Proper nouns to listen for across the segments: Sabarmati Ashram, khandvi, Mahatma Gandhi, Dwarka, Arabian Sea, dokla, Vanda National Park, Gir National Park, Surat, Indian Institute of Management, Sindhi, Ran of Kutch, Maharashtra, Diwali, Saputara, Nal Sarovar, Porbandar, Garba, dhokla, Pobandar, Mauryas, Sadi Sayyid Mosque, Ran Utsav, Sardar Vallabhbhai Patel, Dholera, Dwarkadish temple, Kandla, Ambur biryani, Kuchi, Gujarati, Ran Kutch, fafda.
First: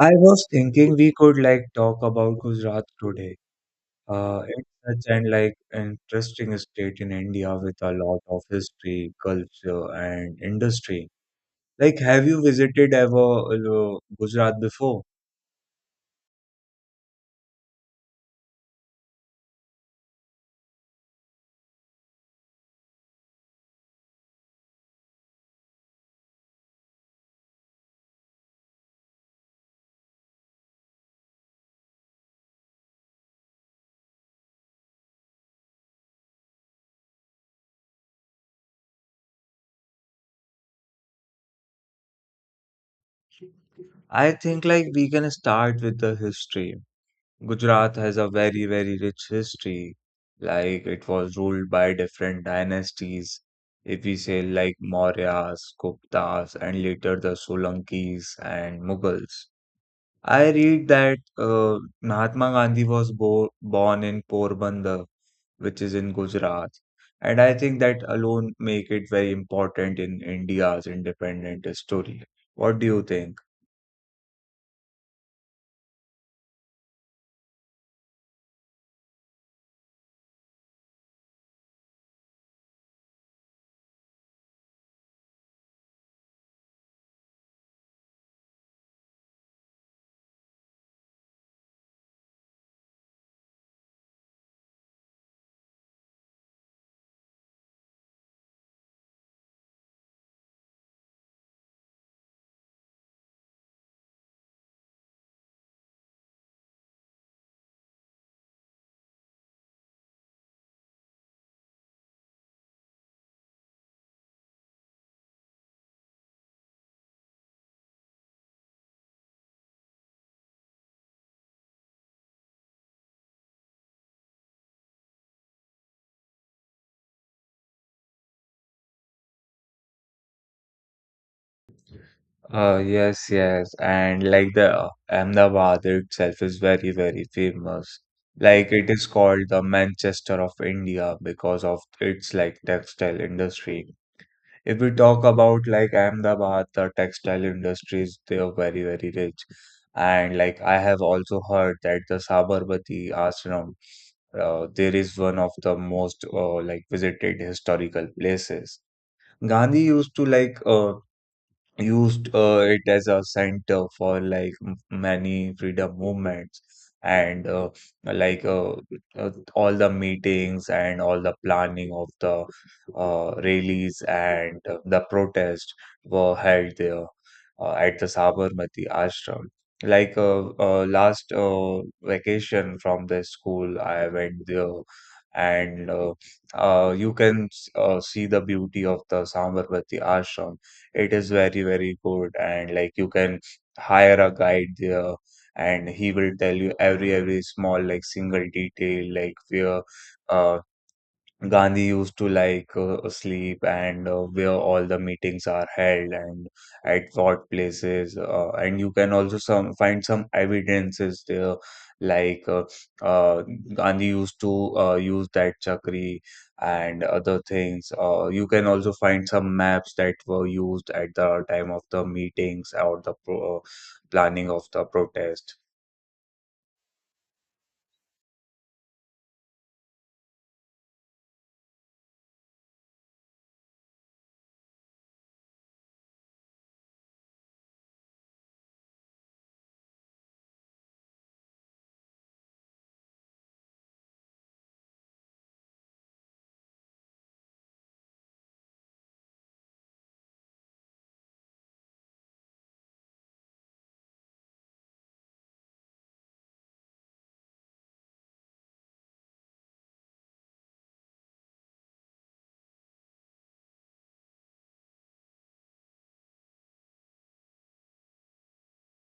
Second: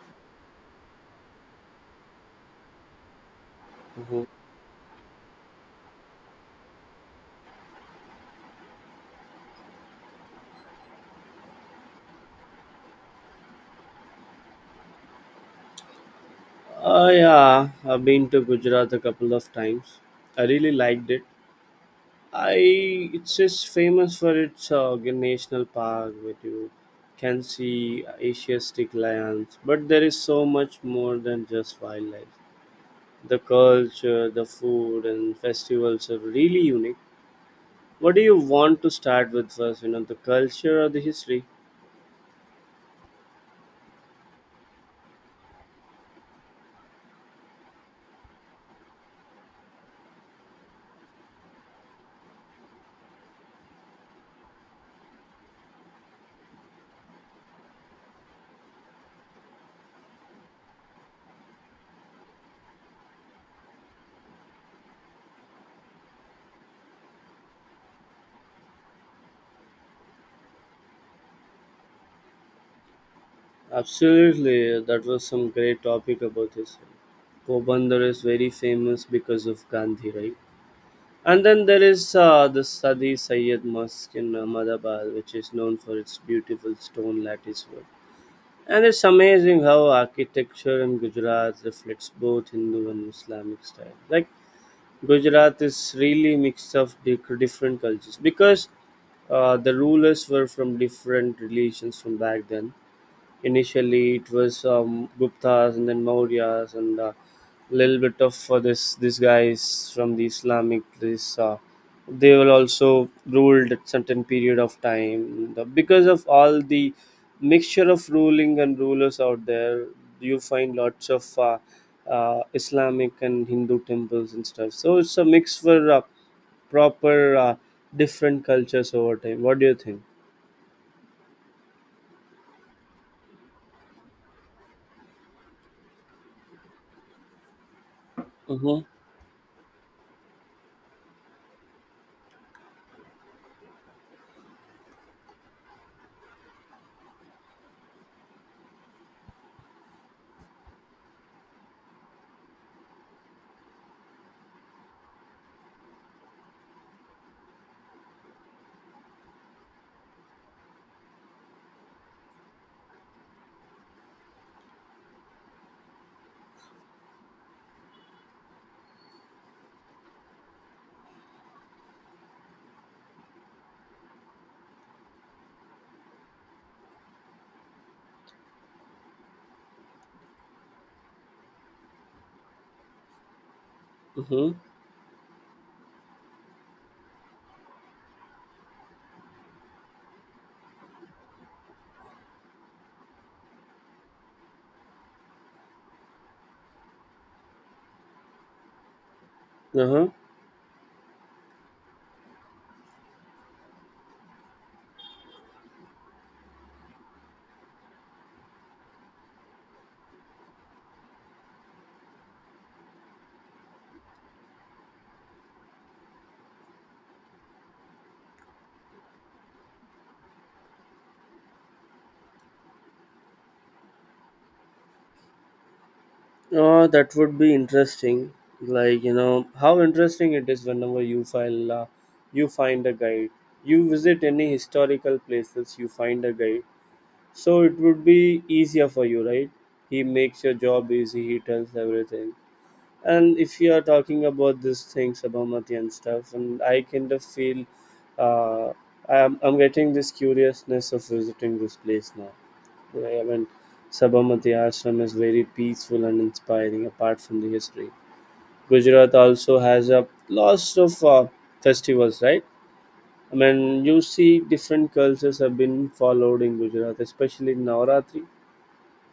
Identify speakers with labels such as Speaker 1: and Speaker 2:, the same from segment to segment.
Speaker 1: I was thinking we could like talk about Gujarat today.
Speaker 2: Mm-hmm.
Speaker 1: It's such an like interesting state in India with a lot of history, culture, and industry. Like, have you visited ever Gujarat before?
Speaker 2: Yeah, I've been to Gujarat a couple of times. I really liked it. I It's just famous for its national park where you can see Asiatic lions, but there is so much more than just wildlife. The culture, the food, and festivals are really unique. What do you want to start with first? The culture or the history?
Speaker 1: I think like we can start with the history. Gujarat has a very, very rich history. Like, it was ruled by different dynasties. If we say like Mauryas, Guptas, and later the Solankis and Mughals. I read that Mahatma Gandhi was bo born in Porbandar, which is in Gujarat, and I think that alone make it very important in India's independent story. What do you think?
Speaker 2: Absolutely, that was some great topic about this. Pobandar is very famous because of Gandhi, right? And then there is the Sadi Sayyid Mosque in Ahmedabad, which is known for its beautiful stone lattice work. And it's amazing how architecture in Gujarat reflects both Hindu and Islamic style. Like Gujarat is really mixed of different cultures because the rulers were from different religions from back then. Initially, it was Guptas and then Mauryas and a little bit of this these guys from the Islamic. This They will also ruled at certain period of time. Because of all the mixture of ruling and rulers out there. You find lots of Islamic and Hindu temples and stuff. So it's a mix for proper different cultures over time. What do you think?
Speaker 1: Yes, yes, and like the Ahmedabad itself is very, very famous. Like
Speaker 2: Mm-hmm.
Speaker 1: it is called the Manchester of India because of its like textile industry. If we talk about like Ahmedabad, the textile industries, they are very, very rich. And like I have also heard that the Sabarmati Ashram, there is one of the most like visited historical places. Gandhi used to like used it as a center for like many freedom movements and like all the meetings and all the planning of the rallies and the protests were held there at the Sabarmati ashram. Like last vacation from the school, I went
Speaker 2: Mm-hmm.
Speaker 1: there and you can see the beauty of the Sabarmati ashram. It is very, very good. And like you can hire a guide there and he will tell you every small, like single detail, like where
Speaker 2: Uh-huh.
Speaker 1: uh, Gandhi used to like sleep and where all the meetings are held and at what places. And you can also some find some evidences there, like uh, Gandhi used to use that chakri and other things. You can also find some maps that were used at the time of the meetings or the planning of the protest.
Speaker 2: Oh, that would be interesting. Like, you know, how interesting it is whenever you file, you find a guide. You visit any historical places, you find a guide. So it would be easier for you, right? He makes your job easy, he tells everything. And if you are talking about these things, Sabarmati and stuff, and I kind of feel uh, I'm getting this curiousness of visiting this place now. I mean, Sabarmati Ashram is very peaceful and inspiring. Apart from the history, Gujarat also has a lots of festivals, right? I mean, you see, different cultures have been followed in Gujarat, especially Navaratri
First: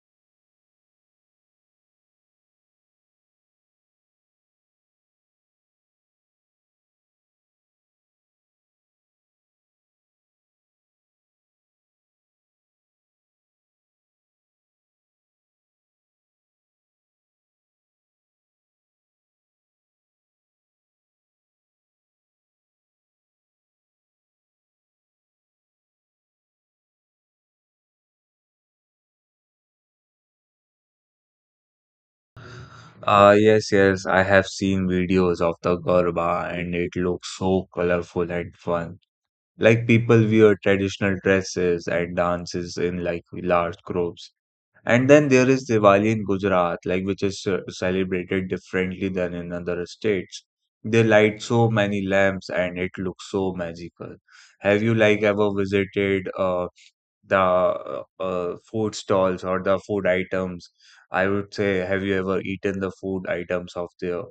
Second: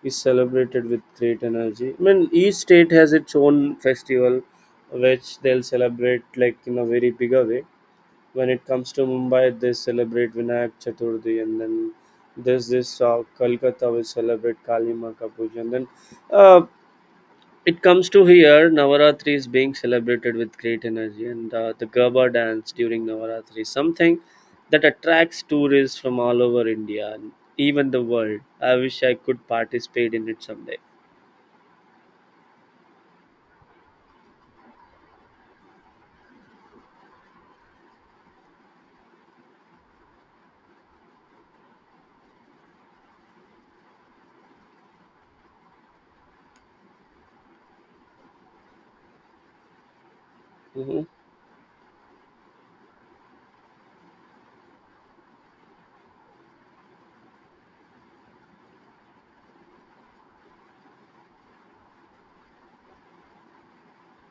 Speaker 2: is celebrated with great energy. I mean, each state has its own festival, which they'll celebrate like in a very bigger way. When it comes to Mumbai, they celebrate Vinayak Chaturthi, and then there's this Kolkata will celebrate Kali Ma Ka Puja, and then uh, it comes to here. Navaratri is being celebrated with great energy, and the Garba dance during Navaratri is something that attracts tourists from all over India and even the world. I wish I could participate in it someday.
Speaker 1: Yes, yes, I have seen videos of the Garba and it looks so colorful and fun. Like people wear traditional dresses and dances in like large groups. And then there is Diwali in Gujarat, like which is celebrated differently than in other states. They
Speaker 2: Hmm.
Speaker 1: light so many lamps and it looks so magical. Have you like ever visited the food stalls or the food items, I would say, have you ever eaten the food items of the.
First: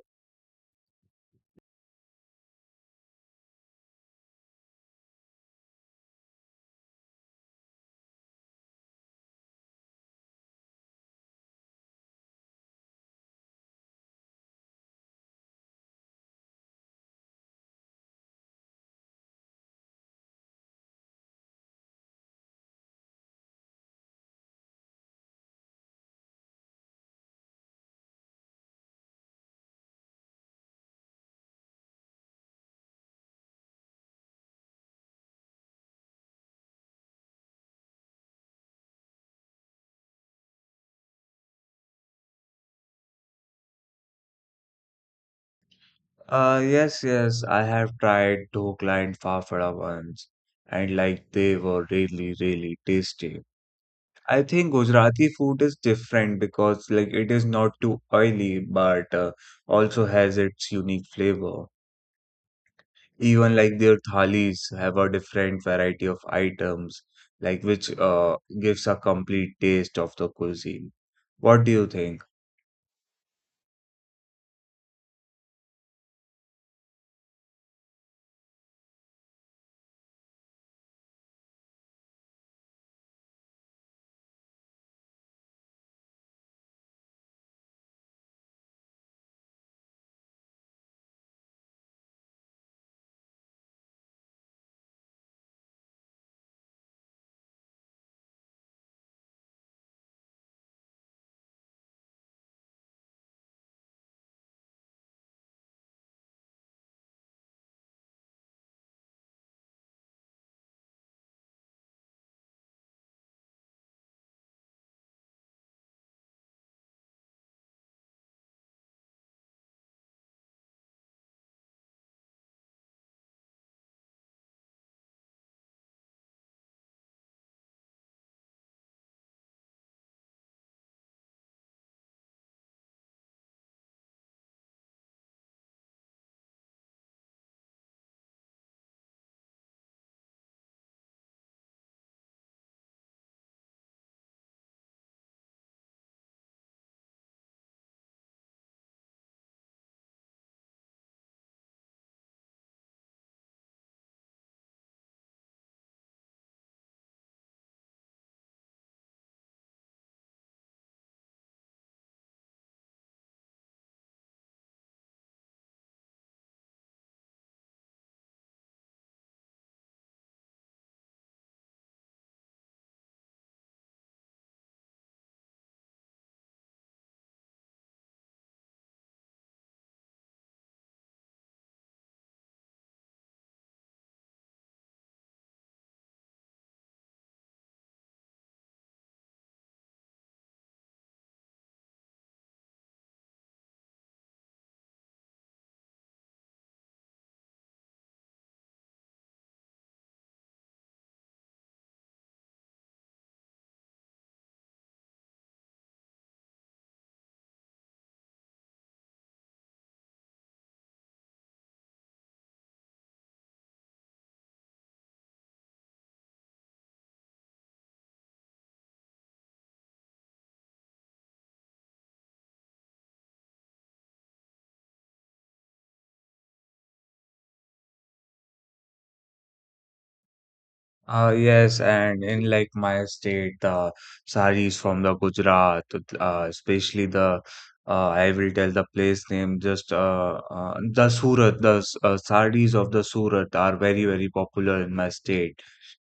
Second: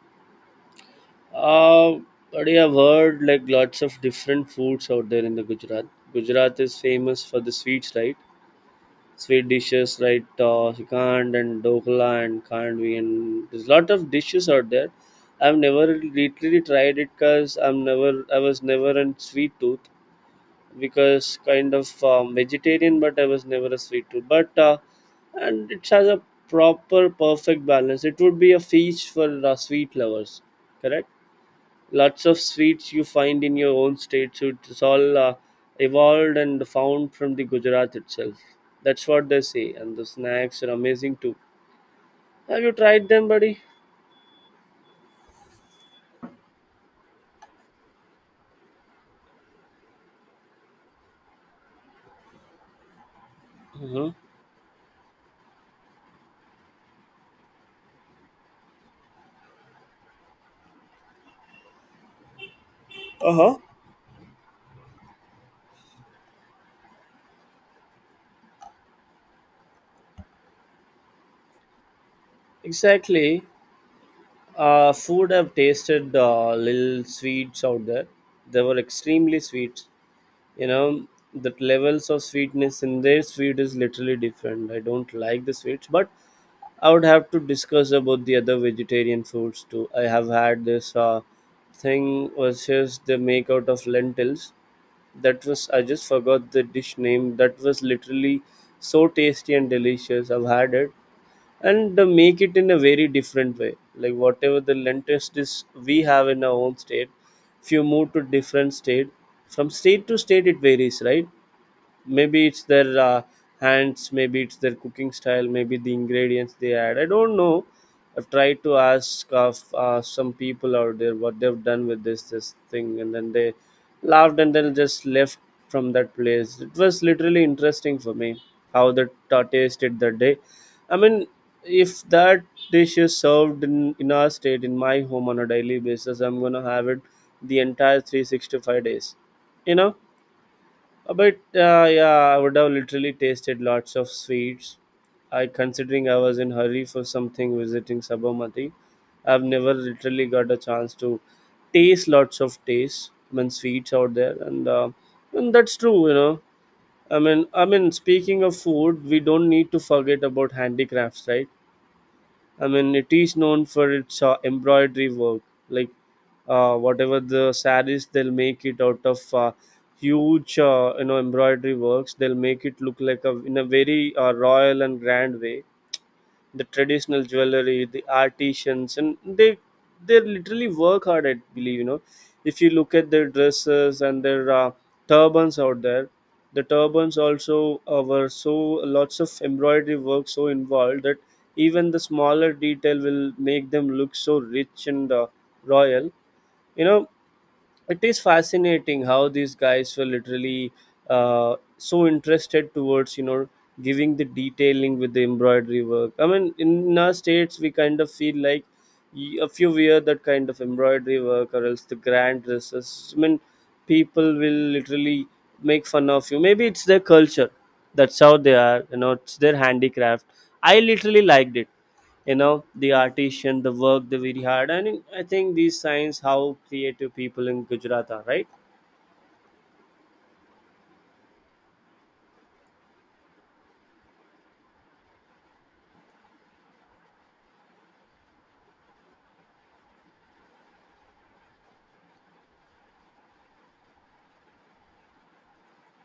Speaker 2: Uh, but yeah, I've heard like lots of different foods out there in the Gujarat. Gujarat is famous for the sweets, right? Sweet dishes, right? Khand and dokla and khandvi, and there's lot of dishes out there. I've never literally tried it because I was never a sweet tooth, because kind of vegetarian, but I was never a sweet tooth. But and it has a proper perfect balance. It would be a feast for sweet lovers. Correct, lots of sweets you find in your own state, so it's all evolved and found from the Gujarat itself, that's what they say. And the snacks are amazing too. Have you tried them, buddy?
Speaker 1: Yes, yes, I have tried dhokla and fafda once, and like they were really really tasty.
Speaker 2: Uh-huh.
Speaker 1: I think Gujarati food is different because like it is not too oily, but also has its unique flavor. Even
Speaker 2: Uh-huh.
Speaker 1: like their thalis have a different variety of items, like which gives a complete taste of the cuisine. What do you think?
Speaker 2: Exactly. Food, I've tasted little sweets out there, they were extremely sweet. you know the levels of sweetness in their sweet is literally different. I don't like the sweets, but I would have to discuss about the other vegetarian foods too. I have had this thing. Was just they make out of lentils. That was I just forgot the dish name. That was literally so tasty and delicious. I've had it, and they make it in a very different way. Like whatever the lentils dish we have in our own state, if you move to different state, from state to state it varies, right? Maybe it's their hands, maybe it's their cooking style, maybe the ingredients they add, I don't know. I've tried to ask of some people out there what they've done with this thing, and then they laughed and then just left from that place. It was literally interesting for me how that tasted that day. I mean, if that dish is served in our state in my home on a daily basis, I'm gonna have it the entire 365 days. you know But yeah, I would have literally tasted lots of sweets. I Considering I was in hurry for something visiting Sabarmati, I've never literally got a chance to taste lots of tastes. I mean sweets out there, and that's true. I mean, speaking of food, we don't need to forget about handicrafts, right? I mean, it is known for its embroidery work. Like whatever the saris, they'll make it out of huge, embroidery works. They'll make it look like a in a very royal and grand way. The traditional jewelry, the artisans, and they literally work hard, I believe. If you look at their dresses and their turbans out there, the turbans also were so lots of embroidery work so involved that even the smaller detail will make them look so rich and royal. You know it is fascinating how these guys were literally so interested towards giving the detailing with the embroidery work. I mean, in our states we kind of feel like, if you wear that kind of embroidery work or else the grand dresses, I mean, people will literally make fun of you. Maybe it's their culture, that's how they are. It's their handicraft. I literally liked it. The artisan, the work they very hard, and I think these signs how creative people in Gujarat are, right?
Speaker 1: Yes, and in like my state, the saris from the Gujarat, especially the I will tell the place name just the Surat, the saris of the Surat are very very popular in my state.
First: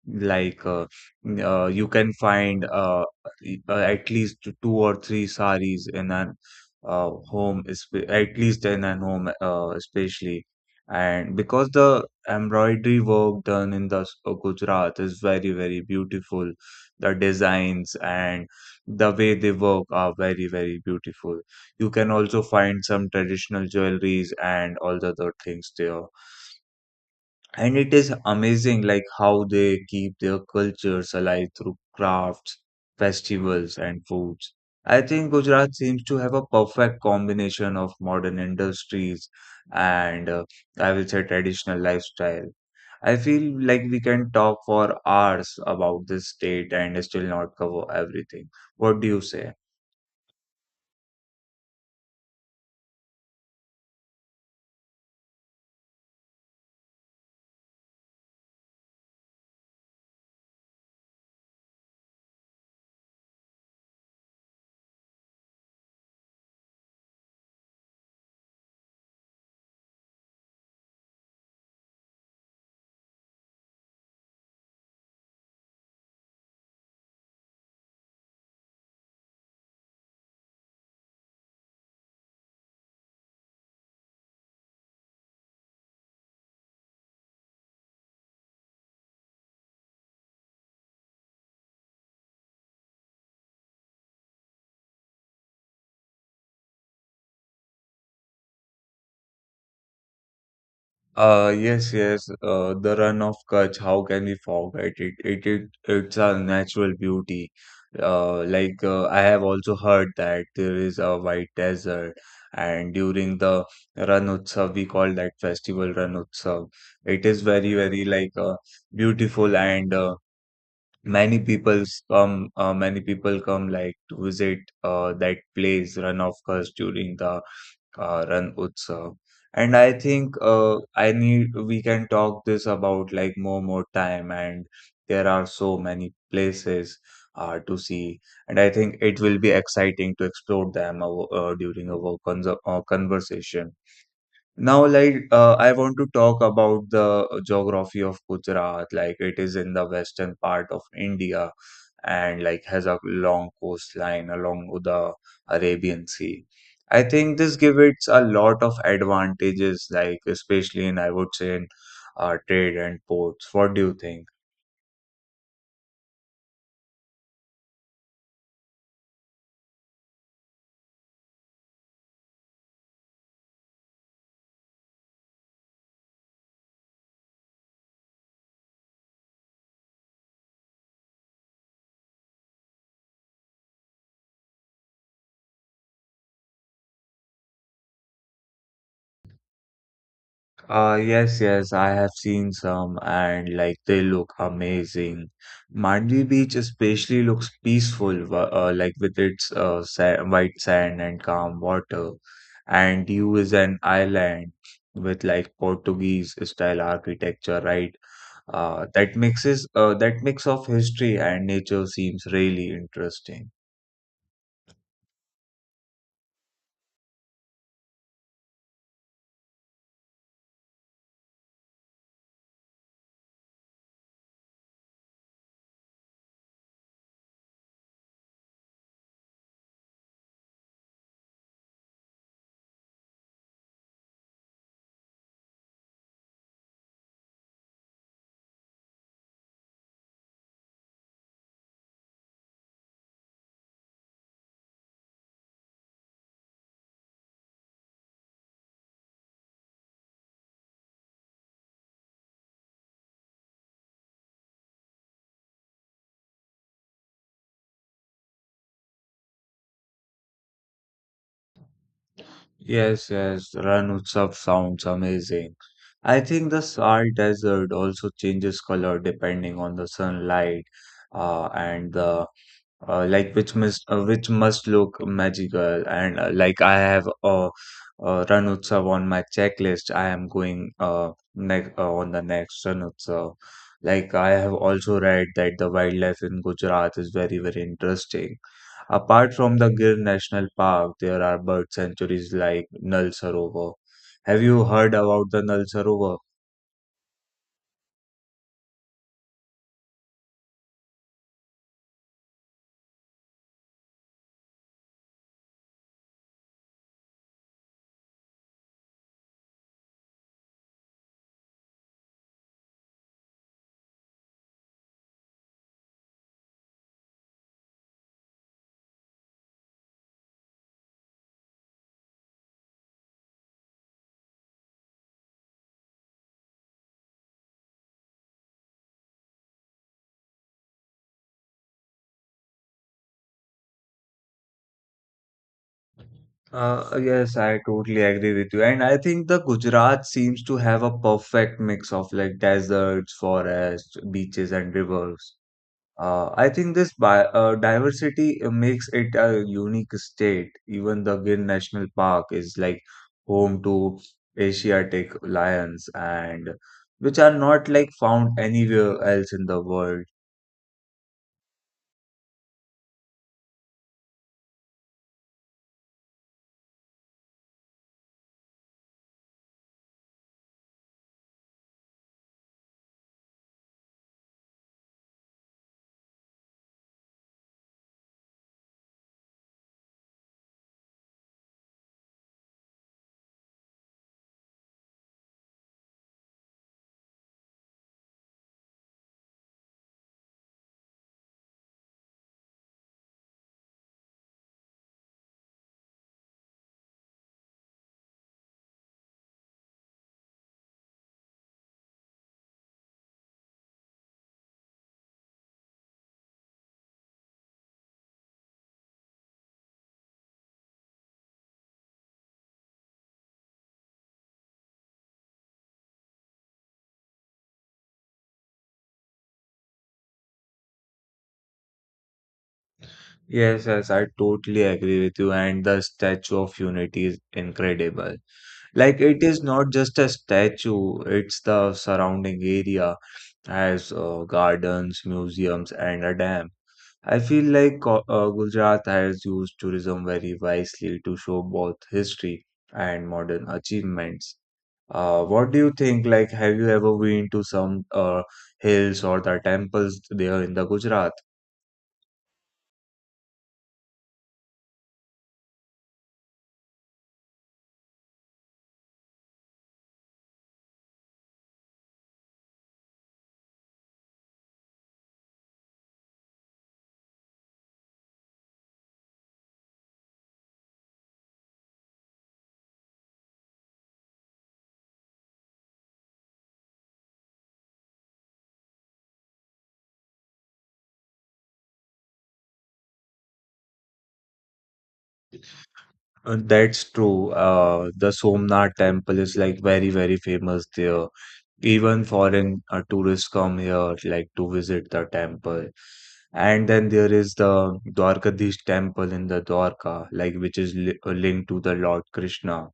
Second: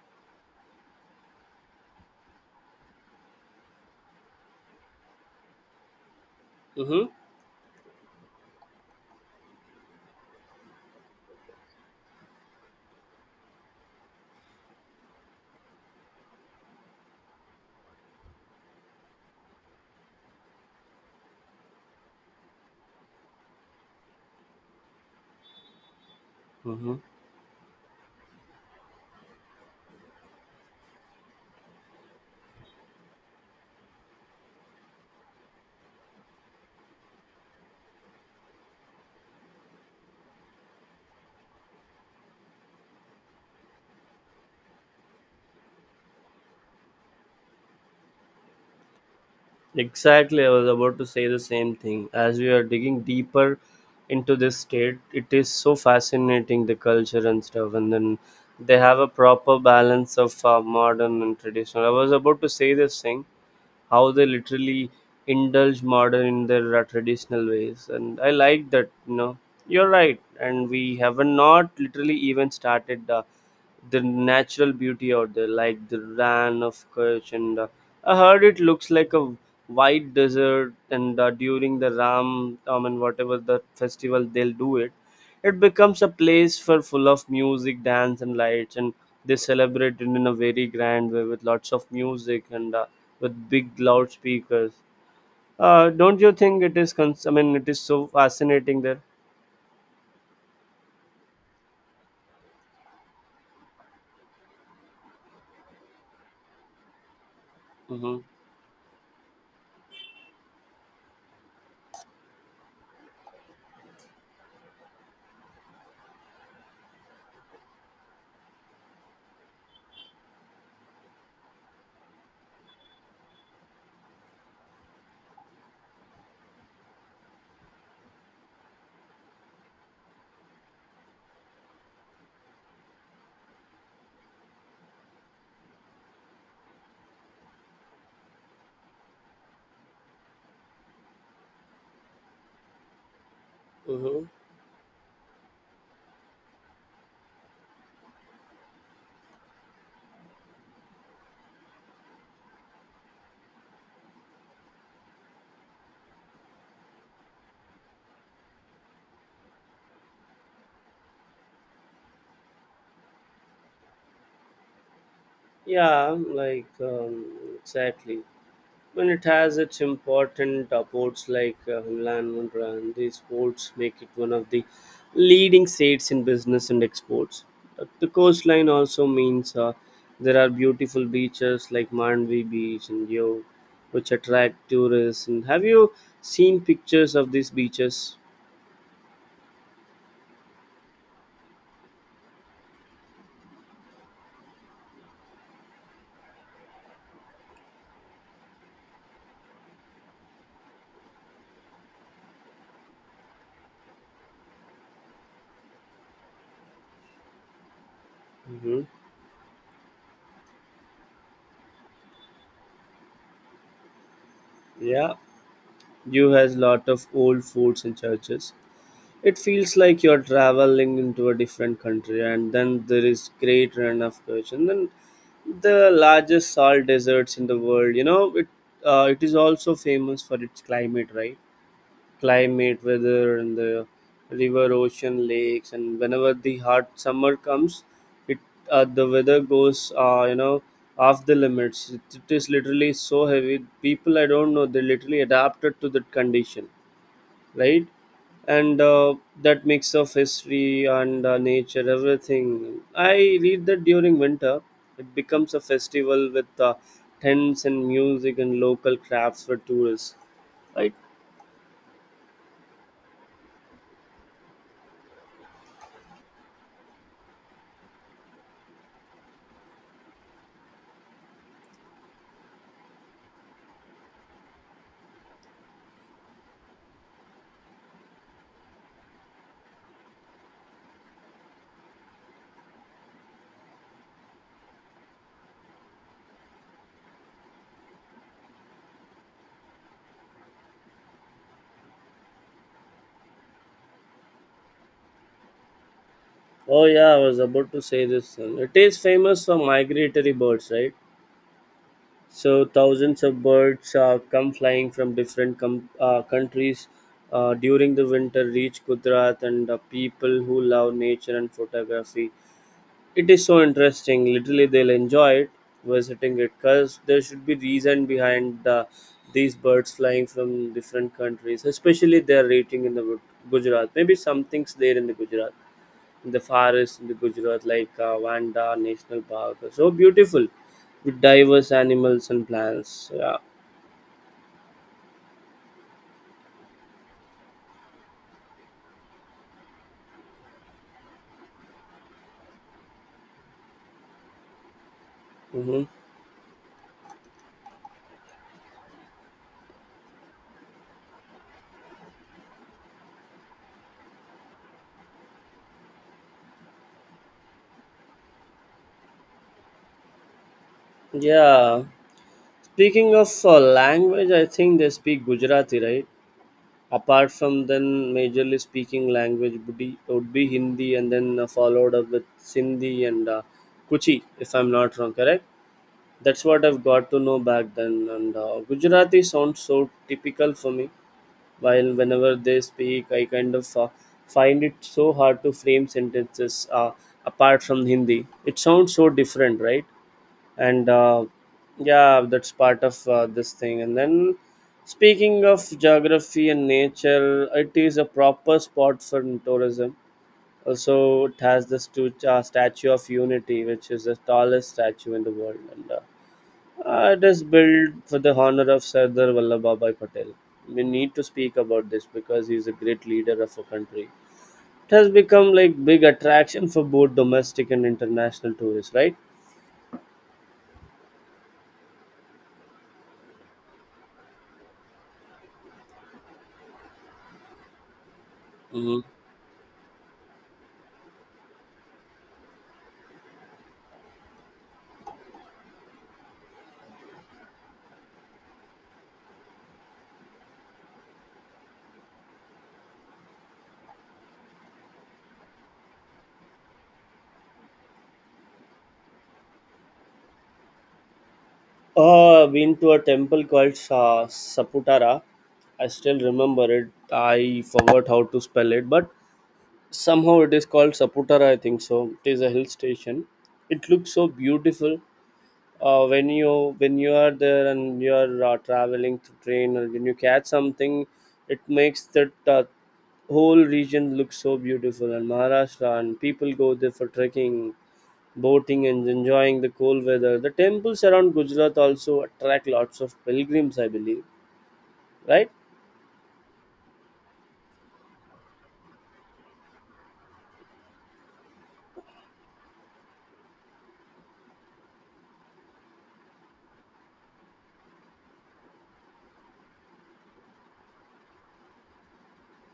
Speaker 1: Like you can find at least two or three saris in an
Speaker 2: Mm-hmm.
Speaker 1: home, at least in an home, especially. And because the embroidery work done in the Gujarat is very, very beautiful, the designs and the way they work are very, very beautiful. You can also find some traditional jewelries and all the other things there.
Speaker 2: Mm-hmm.
Speaker 1: And it is amazing like how they keep their cultures alive through crafts, festivals, and foods. I think Gujarat seems to have a perfect combination of modern industries and I will say traditional lifestyle. I feel like we can talk for hours about this state and still not cover everything. What do you say?
Speaker 2: Exactly, I was about to say the same thing. As we are digging deeper into this state, it is so fascinating, the culture and stuff. And then they have a proper balance of modern and traditional. I was about to say this thing, how they literally indulge modern in their traditional ways, and I like that. You're right, and we haven't not literally even started the natural beauty out there, like the Ran of Kutch. And I heard it looks like a white desert. And during the ram, and whatever the festival they'll do it, it becomes a place for full of music, dance, and lights. And they celebrate it in a very grand way, with lots of music and with big loudspeakers. Don't you think it is? I mean, it is so fascinating there.
Speaker 1: Yes, yes. The run of Kutch, how can we forget it? It's a natural beauty.
Speaker 2: Mm-hmm.
Speaker 1: Like I have also heard that there is a white desert, and during the Ran Utsav, we call that festival Ran Utsav. It is very, very like beautiful, and many people come. Many people come like to visit that place, Run of Kutch, during the Ran Utsav. And I think I need we can talk this about like more time, and there are so many places to see, and I think it will be exciting to explore them during our conversation.
Speaker 2: Mm-hmm.
Speaker 1: Now, like, I want to talk about the geography of Gujarat. Like, it is in the western part of India and, like, has a long coastline along with the Arabian Sea. I think this gives it a lot of advantages, like, especially in, I would say, in trade and ports. What do you think?
Speaker 2: Yeah, like exactly. When it has its important ports, like Hanlan, Mundra, and these ports make it one of the leading states in business and exports. The coastline also means there are beautiful beaches like Mandvi Beach and Yo, which attract tourists. And have you seen pictures of these beaches?
Speaker 1: Yes, yes, I have seen some and like they look amazing. Mandy Beach especially looks peaceful, like with its sa white sand and calm water. And you is an island with like Portuguese style architecture, right?
Speaker 2: Hmm.
Speaker 1: That mix of history and nature seems really interesting.
Speaker 2: Yeah, you has lot of old forts and churches. It feels like you're traveling into a different country. And then there is great run of question. And then the largest salt deserts in the world, it is also famous for its climate, right? Climate, weather, and the river, ocean, lakes, and whenever the hot summer comes, it the weather goes, off the limits. It is literally so heavy. People, I don't know, they literally adapted to that condition, right? And that mix of history and nature, everything. I read that during winter, it becomes a festival with tents and music and local crafts for tourists.
Speaker 1: Yes, yes, Ran Utsav sounds amazing. I think the salt desert also changes color depending on the sunlight, and the like which must look magical. And like I have Ran Utsav on my checklist. I am going next on the next Ran Utsav. Like I have also read that the wildlife in Gujarat is very very interesting. Apart from the Gir National Park, there are bird sanctuaries like Nal Sarovar. Have you heard about the Nal Sarovar?
Speaker 2: Oh yeah, I was about to say this. It is famous for migratory birds, right? So thousands of birds come flying from different countries during the winter, reach Gujarat, and people who love nature and photography, it is so interesting. Literally, they'll enjoy it visiting it, because there should be reason behind these birds flying from different countries, especially their rating in the Gujarat. Maybe something's there in the Gujarat, in the forest in the Gujarat, like Vanda National Park. So beautiful, with diverse animals and plants. Yeah.
Speaker 1: Yes, I totally agree with you. And I think the Gujarat seems to have a perfect mix of like deserts, forests, beaches, and rivers.
Speaker 2: Hmm.
Speaker 1: I think this bi diversity makes it a unique state. Even the Gir National Park is like home to Asiatic lions and which are not like found anywhere else in the world.
Speaker 2: Yeah. Speaking of language, I think they speak Gujarati, right? Apart from then, majorly speaking language would be Hindi, and then followed up with Sindhi, and Kuchi, if I'm not wrong, correct? That's what I've got to know back then. And Gujarati sounds so typical for me. While whenever they speak, I kind of find it so hard to frame sentences apart from Hindi. It sounds so different, right? and Yeah, that's part of this thing, and then speaking of geography and nature, it is a proper spot for tourism. Also, it has the Statue of Unity, which is the tallest statue in the world, and it is built for the honor of Sardar Vallabhbhai Patel. We need to speak about this because he is a great leader of a country. It has become like big attraction for both domestic and international tourists, right?
Speaker 1: Yes, yes, I totally agree with you. And the Statue of Unity is incredible.
Speaker 2: hmm
Speaker 1: Like it is not just a statue, it's the surrounding area has gardens, museums, and a dam. I feel like Gujarat has used tourism very wisely to show both history and modern achievements. What do you think? Like, have you ever been to some hills or the temples there in the Gujarat?
Speaker 2: I've been to a temple called Saputara. I still remember it. I forgot how to spell it, but somehow it is called Saputara, I think so. It is a hill station. It looks so beautiful. When you are there and you are traveling through train, or when you catch something, it makes that whole region look so beautiful. And Maharashtra, and people go there for trekking, boating, and enjoying the cool weather. The temples around Gujarat also attract lots of pilgrims, I believe, right?
Speaker 1: That's true. The Somnath temple is like very, very famous there. Even foreign tourists come here like to visit the temple. And then there is the Dwarkadish temple in the Dwarka, like which is li linked to the Lord Krishna.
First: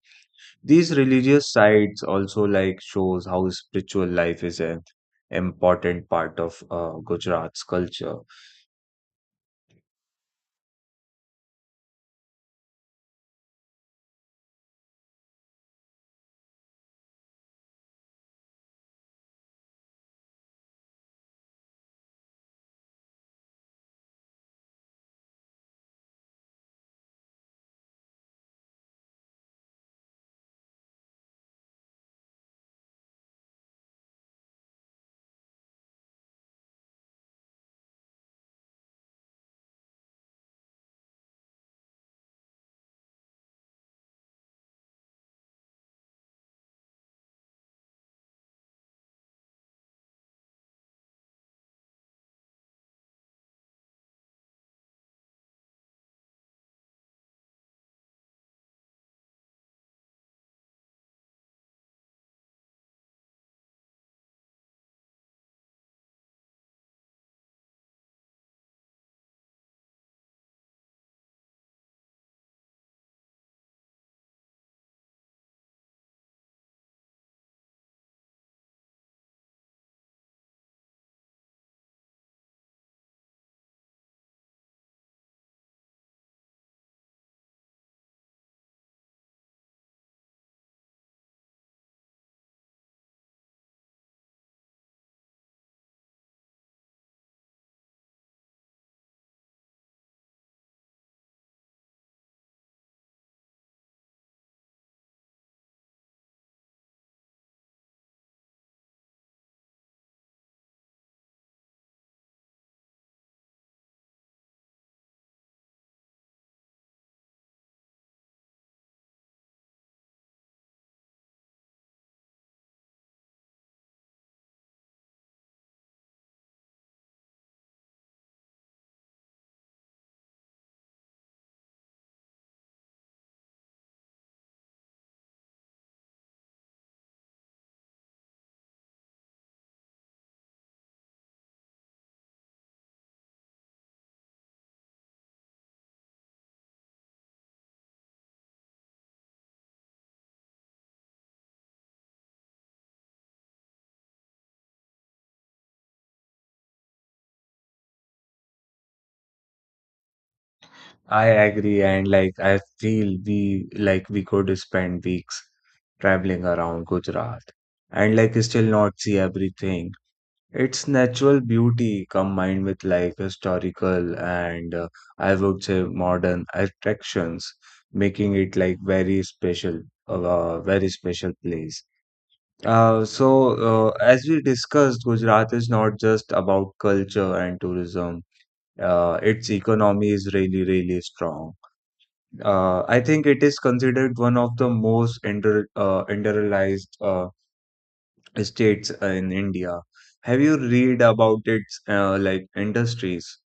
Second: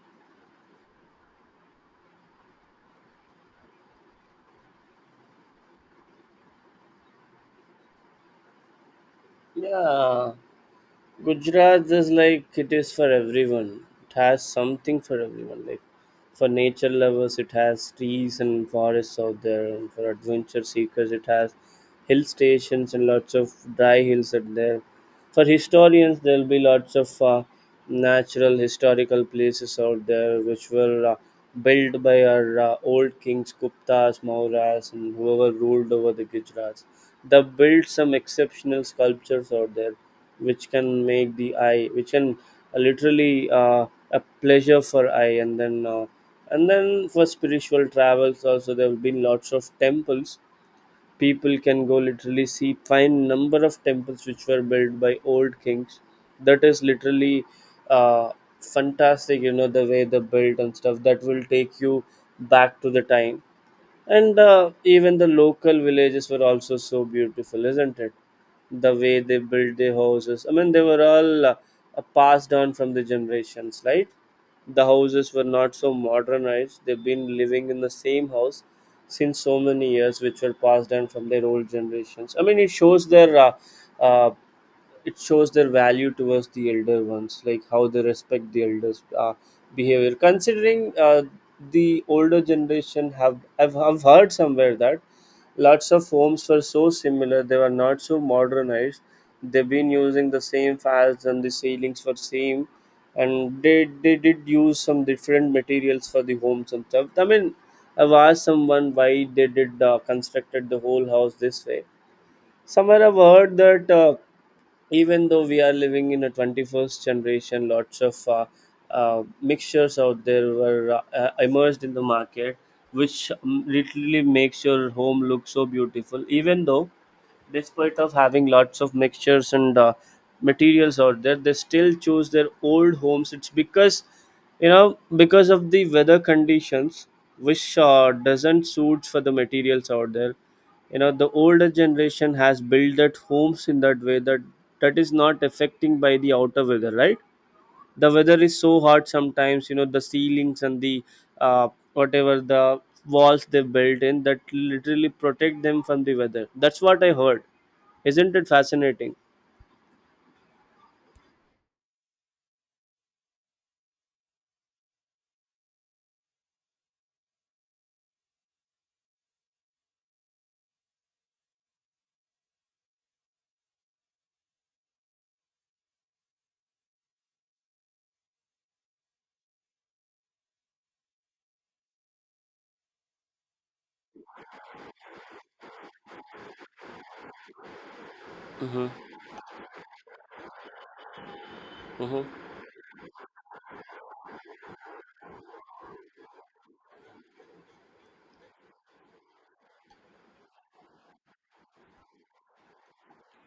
Speaker 1: These religious sites also like shows how spiritual life is an important part of Gujarat's culture.
Speaker 2: Yeah, Gujarat is like it is for everyone. It has something for everyone. Like, for nature lovers, it has trees and forests out there. And for adventure seekers, it has hill stations and lots of dry hills out there. For historians, there will be lots of natural historical places out there, which were built by our old kings, Guptas, Mauryas, and whoever ruled over the Gujarats. They built some exceptional sculptures out there, which can make the eye which can literally a pleasure for eye, and then for spiritual travels also, there have been lots of temples. People can go literally see find number of temples which were built by old kings. That is literally uh, fantastic, you know, the way they built and stuff. That will take you back to the time. And even the local villages were also so beautiful, isn't it? The way they built their houses, I mean, they were all passed on from the generations, right? The houses were not so modernized. They've been living in the same house since so many years, which were passed down from their old generations. I mean, uh, it shows their value towards the elder ones, like how they respect the elders, behavior considering the older generation. Have I've heard somewhere that lots of homes were so similar. They were not so modernized. They've been using the same files and the ceilings were same, and they did use some different materials for the homes and stuff. I mean, I've asked someone why they did constructed the whole house this way. Somewhere I've heard that, even though we are living in a 21st generation, lots of mixtures out there were emerged in the market, which literally makes your home look so beautiful. Even though, despite of having lots of mixtures and materials out there, they still choose their old homes. It's because, you know, because of the weather conditions, which doesn't suit for the materials out there. You know, the older generation has built that homes in that way that that is not affecting by the outer weather, right? The weather is so hot sometimes. You know, the ceilings and the uh, whatever the walls they built in that literally protect them from the weather. That's what I heard. Isn't it fascinating?
Speaker 1: I agree, and like I feel we could spend weeks traveling around Gujarat, and like still not see everything. Its natural beauty combined with like historical and I would say modern attractions, making it like very special place. So as we discussed, Gujarat is not just about culture and tourism.
Speaker 2: Mm-hmm.
Speaker 1: Its economy is really, really strong.
Speaker 2: Mm-hmm.
Speaker 1: I think it is considered one of the most underrealized states in India. Have you read about its like industries?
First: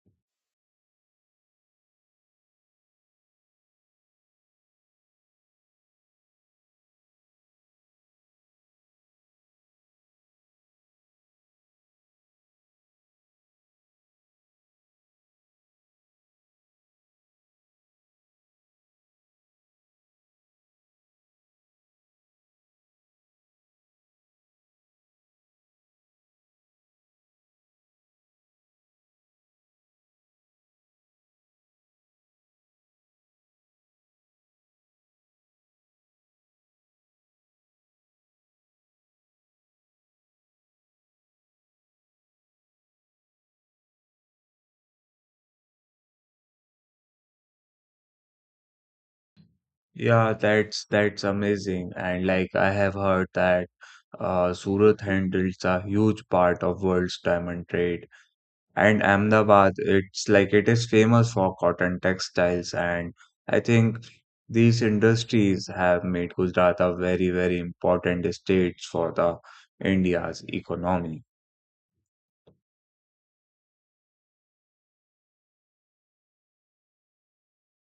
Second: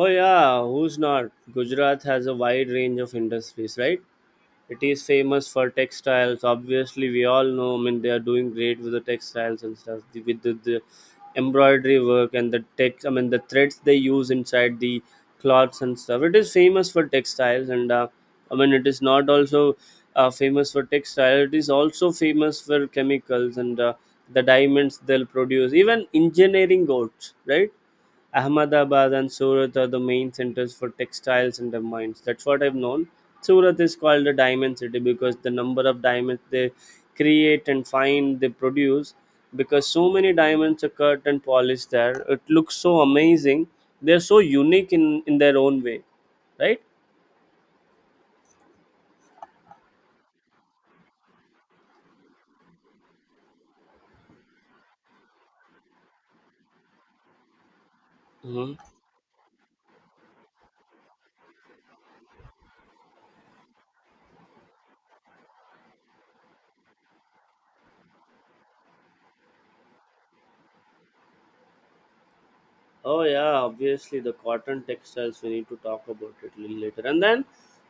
Speaker 2: Oh yeah, who's not? Gujarat has a wide range of industries, right? It is famous for textiles, obviously, we all know. I mean, they are doing great with the textiles and stuff. With the embroidery work and the text, I mean, the threads they use inside the cloths and stuff. It is famous for textiles, and I mean, it is not also famous for textile. It is also famous for chemicals and the diamonds they'll produce. Even engineering goats, right? Ahmedabad and Surat are the main centers for textiles and the mines. That's what I've known. Surat is called the diamond city because the number of diamonds they create and find they produce, because so many diamonds are cut and polished there. It looks so amazing. They're so unique in their own way, right?
Speaker 1: Yeah, that's amazing. And like I have heard that Surat handles a huge part of world's diamond trade.
Speaker 2: hmm
Speaker 1: And Ahmedabad, it's like it is famous for cotton textiles, and I think these industries have made Gujarat a very, very important state for the India's economy.
Speaker 2: Oh yeah, obviously the cotton textiles, we need to talk about it little later. And then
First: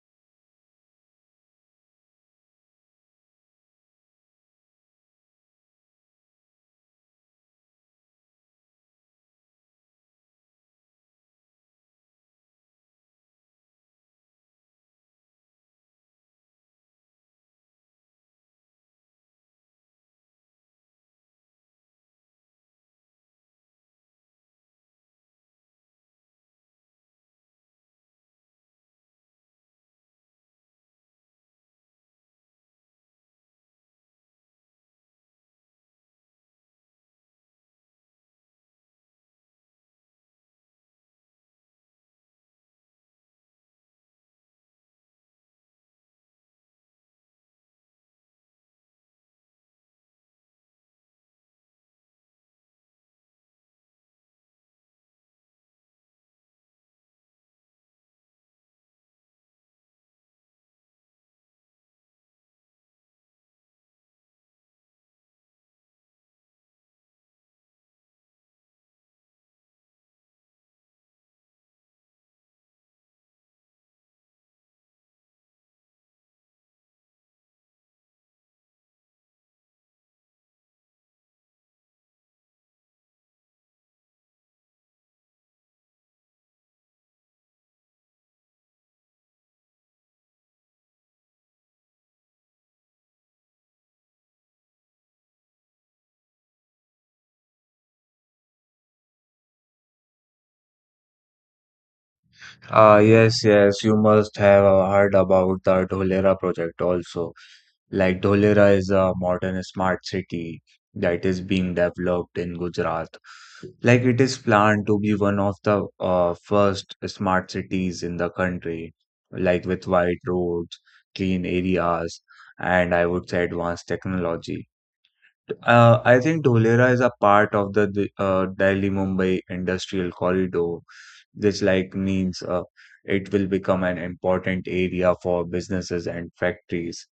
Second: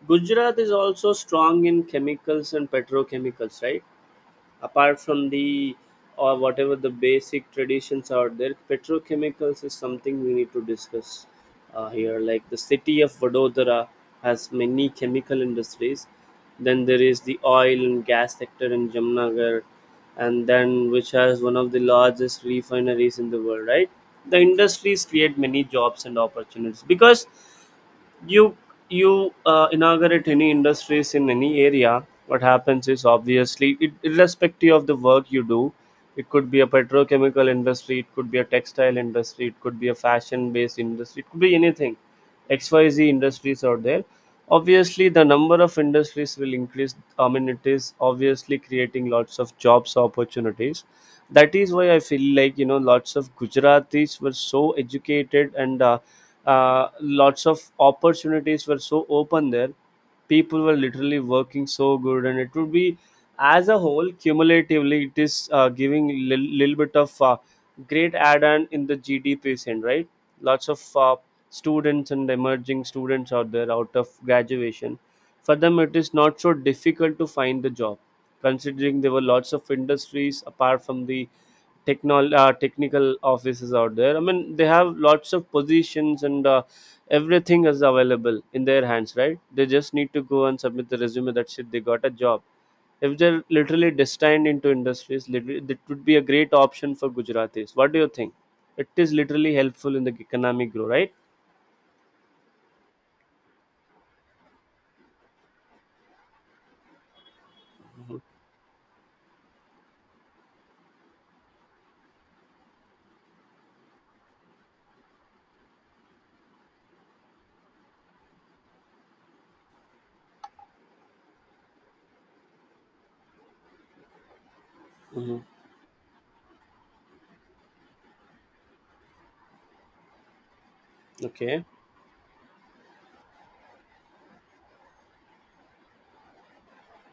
Speaker 2: Gujarat is also strong in chemicals and petrochemicals, right? Apart from the, or whatever the basic traditions out there, petrochemicals is something we need to discuss here. Like the city of Vadodara has many chemical industries. Then there is the oil and gas sector in Jamnagar, and then which has one of the largest refineries in the world, right? The industries create many jobs and opportunities, because you you inaugurate any industries in any area, what happens is obviously it, irrespective of the work you do, it could be a petrochemical industry, it could be a textile industry, it could be a fashion based industry, it could be anything. XYZ industries out there, obviously the number of industries will increase. I mean, it is obviously creating lots of jobs opportunities. That is why I feel like, you know, lots of Gujaratis were so educated, and lots of opportunities were so open there. People were literally working so good, and it would be, as a whole cumulatively, it is giving a little bit of great add-on in the GDP scene, right? Lots of students and emerging students out there out of graduation, for them it is not so difficult to find the job, considering there were lots of industries apart from the technol technical offices out there. I mean, they have lots of positions, and everything is available in their hands, right? They just need to go and submit the resume. That's it. They got a job. If they're literally destined into industries, literally, that would be a great option for Gujaratis. What do you think? It is literally helpful in the economic growth, right?
Speaker 1: Ah, yes, yes, you must have heard about the Dholera project also. Like Dholera is a modern smart city that is being developed in Gujarat. Like it is planned to be one of the first smart cities in the country, like with wide roads, clean areas, and I would say advanced technology.
Speaker 2: Mm-hmm.
Speaker 1: I think Dholera is a part of the Delhi-Mumbai industrial corridor, which
Speaker 2: Okay.
Speaker 1: like means it will become an important area for businesses and factories.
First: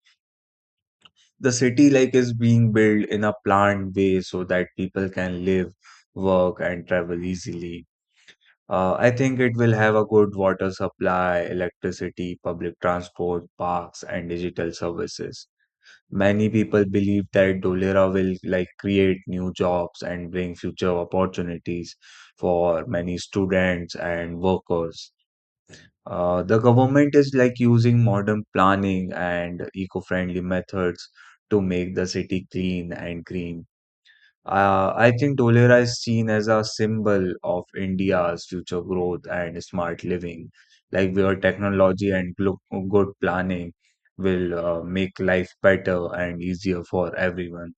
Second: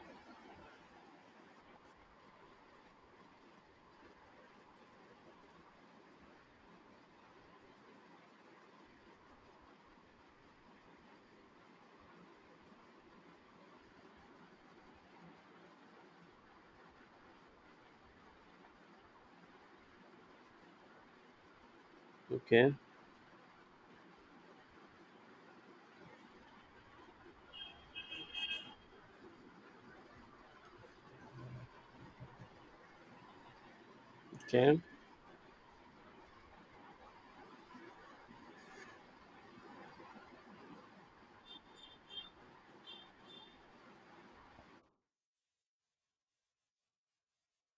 Speaker 1: The city like is being built in a planned way so that people can live, work, and travel easily. I think it will have a good water supply, electricity, public transport, parks, and digital services. Many people believe that Dolera will like create new jobs and bring future opportunities
Speaker 2: Okay.
Speaker 1: for many students and workers. The government is like using modern planning and eco-friendly methods to make the city clean and green.
Speaker 2: Okay.
Speaker 1: I think Dholera is seen as a symbol of India's future growth and smart living, like where technology and good planning will make life better and easier for everyone.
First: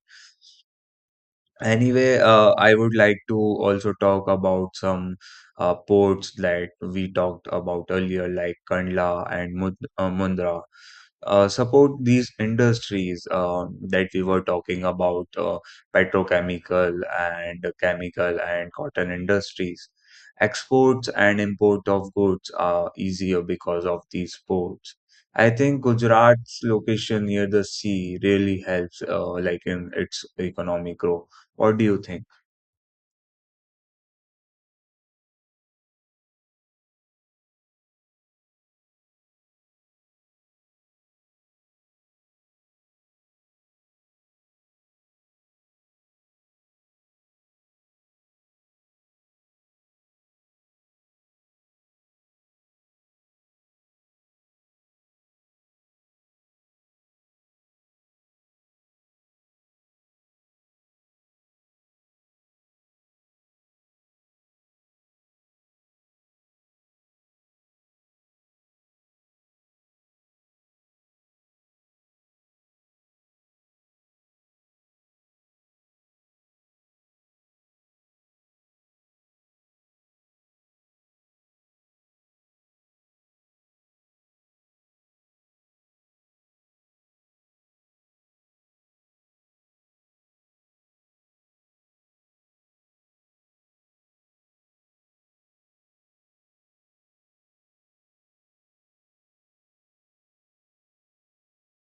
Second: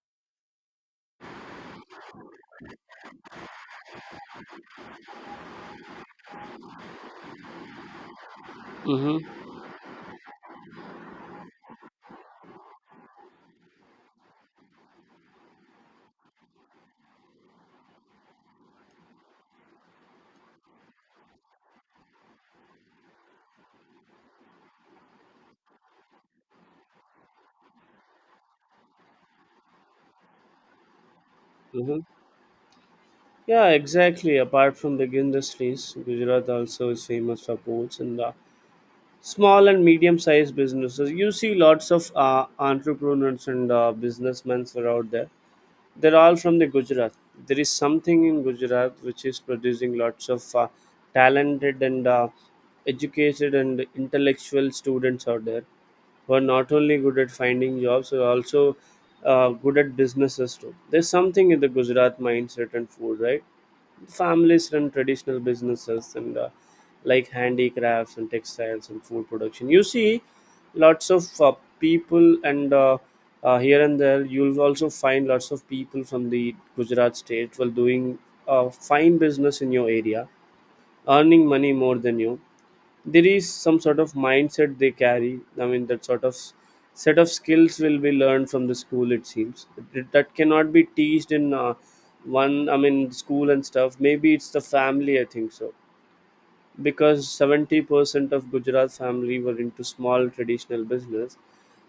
Speaker 1: Anyway, I would like to also talk about some ports that we talked about earlier, like
Speaker 2: Mm-hmm.
Speaker 1: Kandla and Mud Mundra support these industries that we were talking about, petrochemical and chemical and cotton industries. Exports and import of goods are easier because of these ports. I think Gujarat's location near the sea really helps, like in its economic growth. What do you
Speaker 2: Mm-hmm.
Speaker 1: think?
Speaker 2: Yeah, exactly. Apart from the industries, Gujarat also is famous for ports and small and medium sized businesses. You see lots of entrepreneurs and businessmen are out there. They're all from the Gujarat. There is something in Gujarat which is producing lots of talented and educated and intellectual students out there, who are not only good at finding jobs but also good at businesses too. There's something in the Gujarat mindset and food, right? Families run traditional businesses and like handicrafts and textiles and food production. You see lots of people, and here and there you'll also find lots of people from the Gujarat state while doing fine business in your area, earning money more than you. There is some sort of mindset they carry. I mean, that sort of set of skills will be learned from the school, it seems. That cannot be teached in one, I mean, school and stuff. Maybe it's the family, I think so, because 70% of Gujarat family were into small traditional business,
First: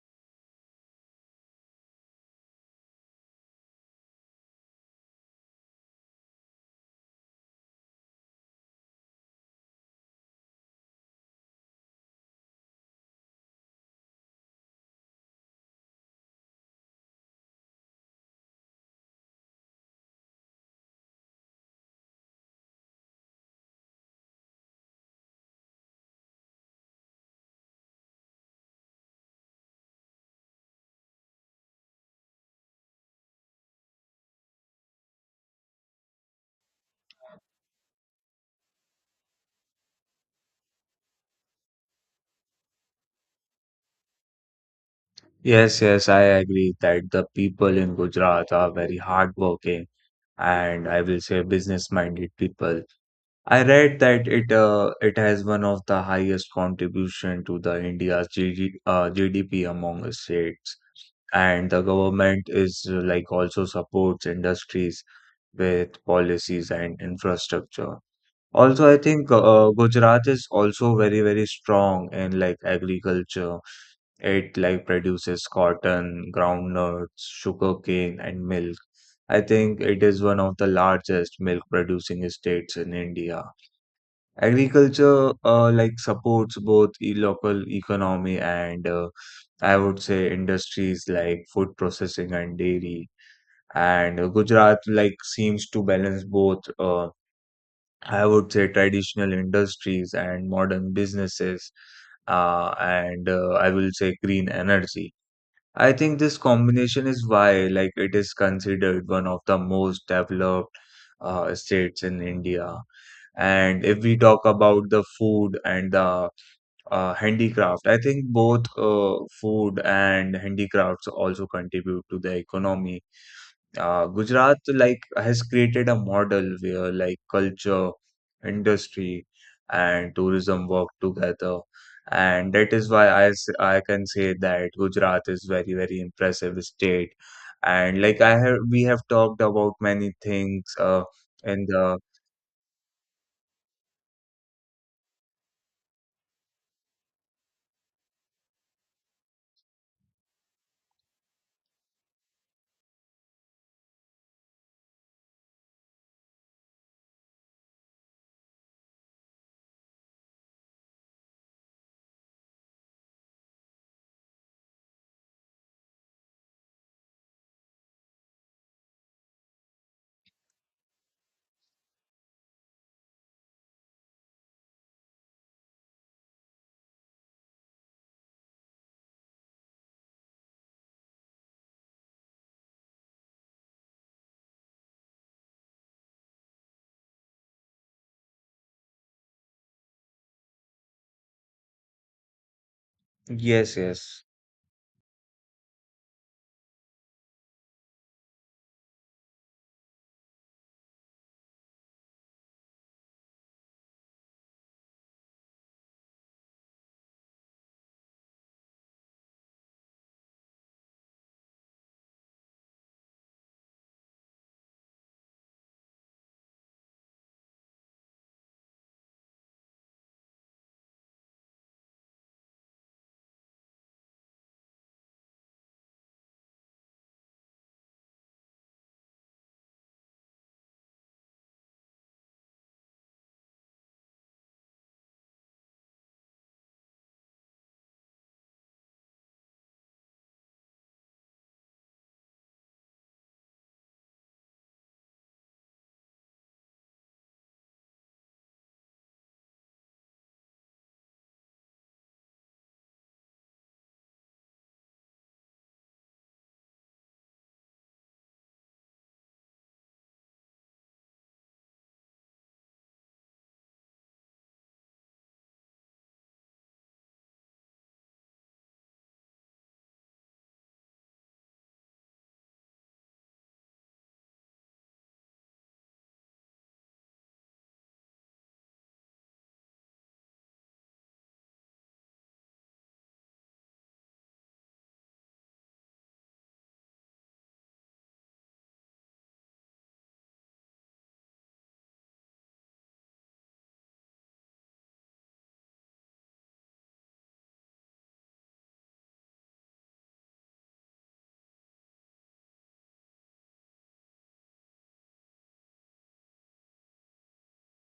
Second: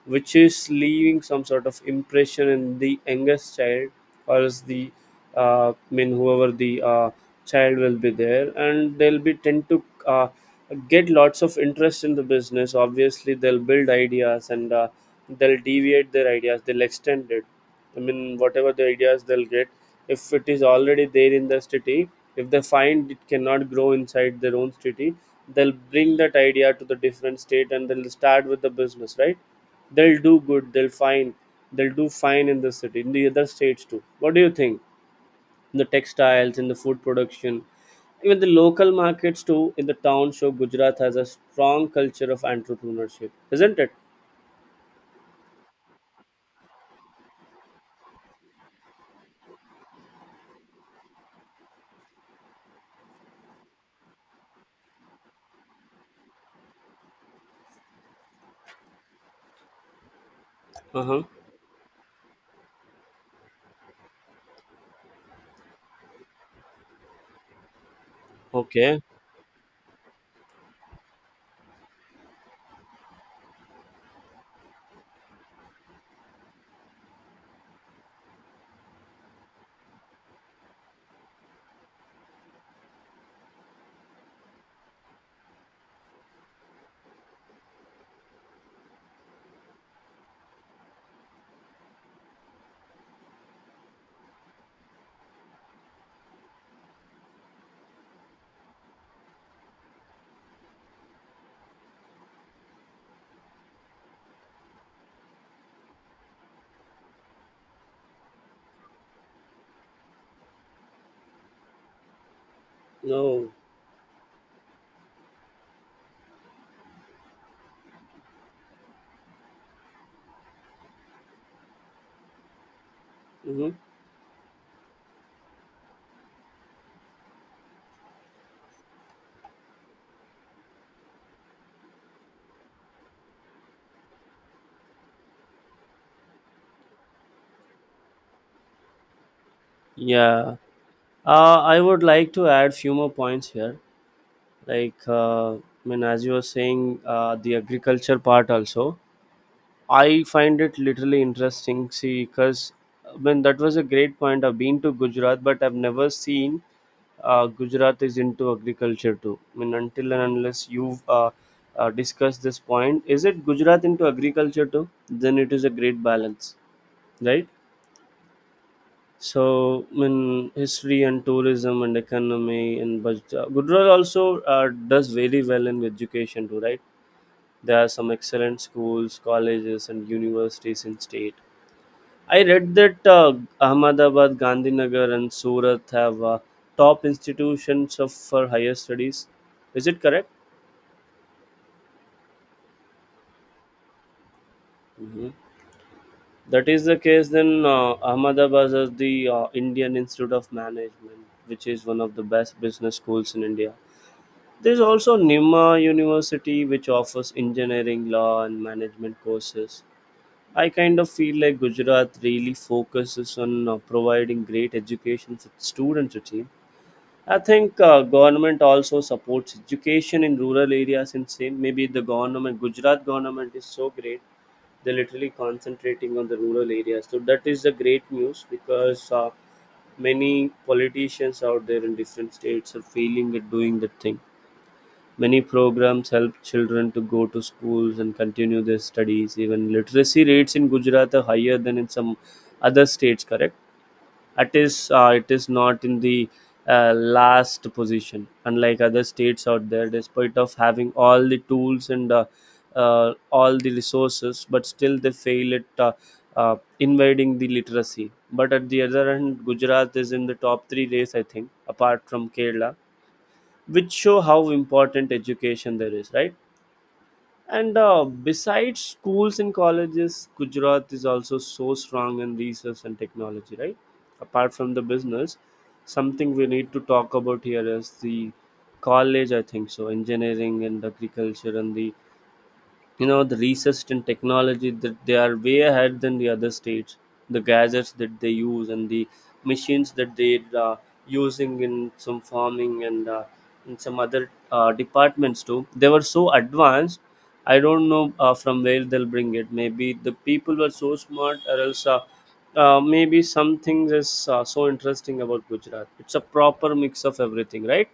Speaker 2: which is leaving some sort of impression in the youngest child, or else the I mean whoever the child will be there, and they'll be tend to get lots of interest in the business. Obviously, they'll build ideas, and they'll deviate their ideas. They'll extend it. I mean, whatever the ideas they'll get, if it is already there in the city, if they find it cannot grow inside their own city, they'll bring that idea to the different state and they'll start with the business, right? They'll do good, they'll find, they'll do fine in the city, in the other states too. What do you think? In the textiles, in the food production, even the local markets too, in the town show, Gujarat has a strong culture of entrepreneurship, isn't it?
Speaker 1: Yes, yes, I agree that the people in Gujarat are very hardworking and I will say business-minded people. I read that it has one of the highest contribution to the India's GDP among the states,
Speaker 2: Uh huh.
Speaker 1: and the government is like also supports industries with policies and infrastructure. Also, I
Speaker 2: Okay.
Speaker 1: think Gujarat is also very very strong in like agriculture. It like produces cotton, groundnuts, sugarcane, and milk. I think it is one of the largest milk producing states in India. Agriculture like supports both the local economy and I would say industries like food processing and dairy. And Gujarat like seems to balance both I would say traditional industries and modern businesses and I will say green energy. I think this combination is why like it is considered one of the most developed states in India.
Speaker 2: No.
Speaker 1: And if we talk about the food and the handicraft, I think both food and handicrafts also contribute to the economy.
Speaker 2: Mm-hmm.
Speaker 1: Gujarat like has created a model where like culture, industry, and tourism work together. And that is why I can say that Gujarat is very, very impressive state. And like we have talked about many
Speaker 2: Yeah.
Speaker 1: things in
Speaker 2: I
Speaker 1: the,
Speaker 2: would like to add few more points here. Like, I mean, as you were saying, the agriculture part also, I find it literally interesting. See, because I mean, that was a great point. I've been to Gujarat, but I've never seen Gujarat is into agriculture too. I mean, until and unless you've discussed this point, is it Gujarat into agriculture too? Then it is a great balance, right? So, in history and tourism and economy and budget, Gujarat also does very well in education too, right? There are some excellent schools, colleges, and universities in state. I read that Ahmedabad, Gandhinagar, and Surat have top institutions of for higher studies. Is it correct?
Speaker 1: yes, yes.
Speaker 2: Mhm. That is the case. Then Ahmedabad has the Indian Institute of Management, which is one of the best business schools in India. There's also Nima University, which offers engineering, law, and management courses. I kind of feel like Gujarat really focuses on providing great education for students. Achieve. I think government also supports education in rural areas in same. Maybe the government, Gujarat government is so great. They're literally concentrating on the rural areas. So that is the great news, because many politicians out there in different states are failing at doing that thing. Many programs help children to go to schools and continue their studies. Even literacy rates in Gujarat are higher than in some other states. Correct? It is not in the last position, unlike other states out there. Despite of having all the tools and all the resources, but still they fail at invading the literacy. But at the other hand, Gujarat is in the top three race, I think, apart from Kerala, which show how important education there is, right? And besides schools and colleges, Gujarat is also so strong in research and technology, right? Apart from the business, something we need to talk about here is the college, I think so. Engineering and agriculture, and the, you know, the research and technology, that they are way ahead than the other states. The gadgets that they use and the machines that they are using in some farming and in some other departments too, they were so advanced. I don't know from where they'll bring it. Maybe the people were so smart, or else maybe something is so interesting about Gujarat. It's a proper mix of everything, right?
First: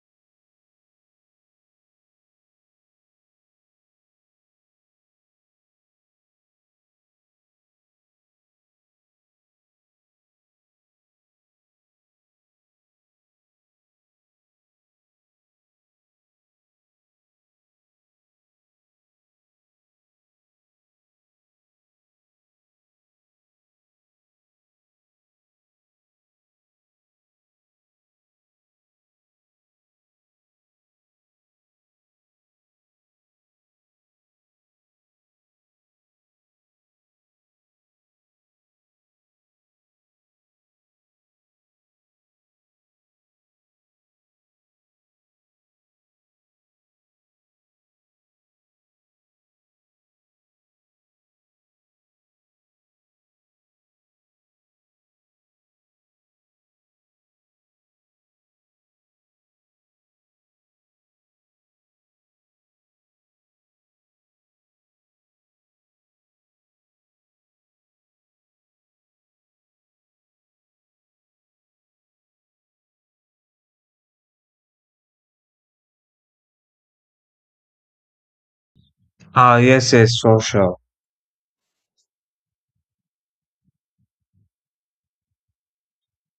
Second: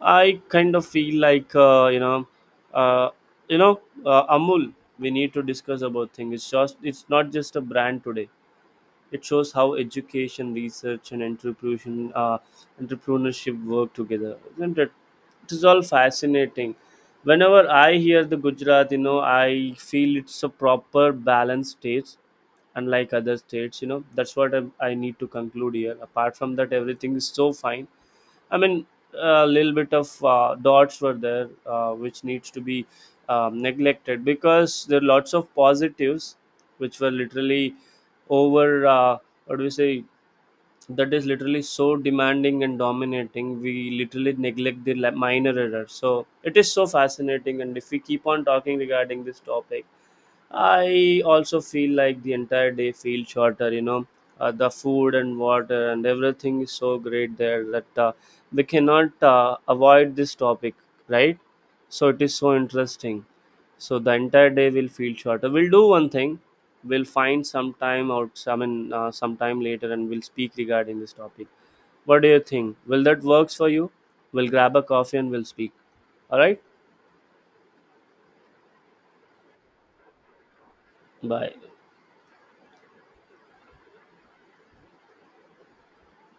Speaker 2: I kind of feel like uh, Amul. We need to discuss about things. It's not just a brand today. It shows how education, research, and entrepreneurship work together, isn't it? It is all fascinating. Whenever I hear the Gujarat, you know, I feel it's a proper balanced state, unlike other states. You know, that's what I need to conclude here. Apart from that, everything is so fine. I mean, a little bit of dots were there, which needs to be neglected, because there are lots of positives, which were literally over. What do we say? That is literally so demanding and dominating. We literally neglect the minor errors. So it is so fascinating, and if we keep on talking regarding this topic, I also feel like the entire day feels shorter, you know. The food and water and everything is so great there, that we cannot avoid this topic, right? So it is so interesting. So the entire day will feel shorter. We'll do one thing. We'll find some time out, I mean, some time later, and we'll speak regarding this topic. What do you think? Will that works for you? We'll grab a coffee and we'll speak. All right.
Speaker 1: Ah, yes, yes, for sure.
Speaker 2: Bye.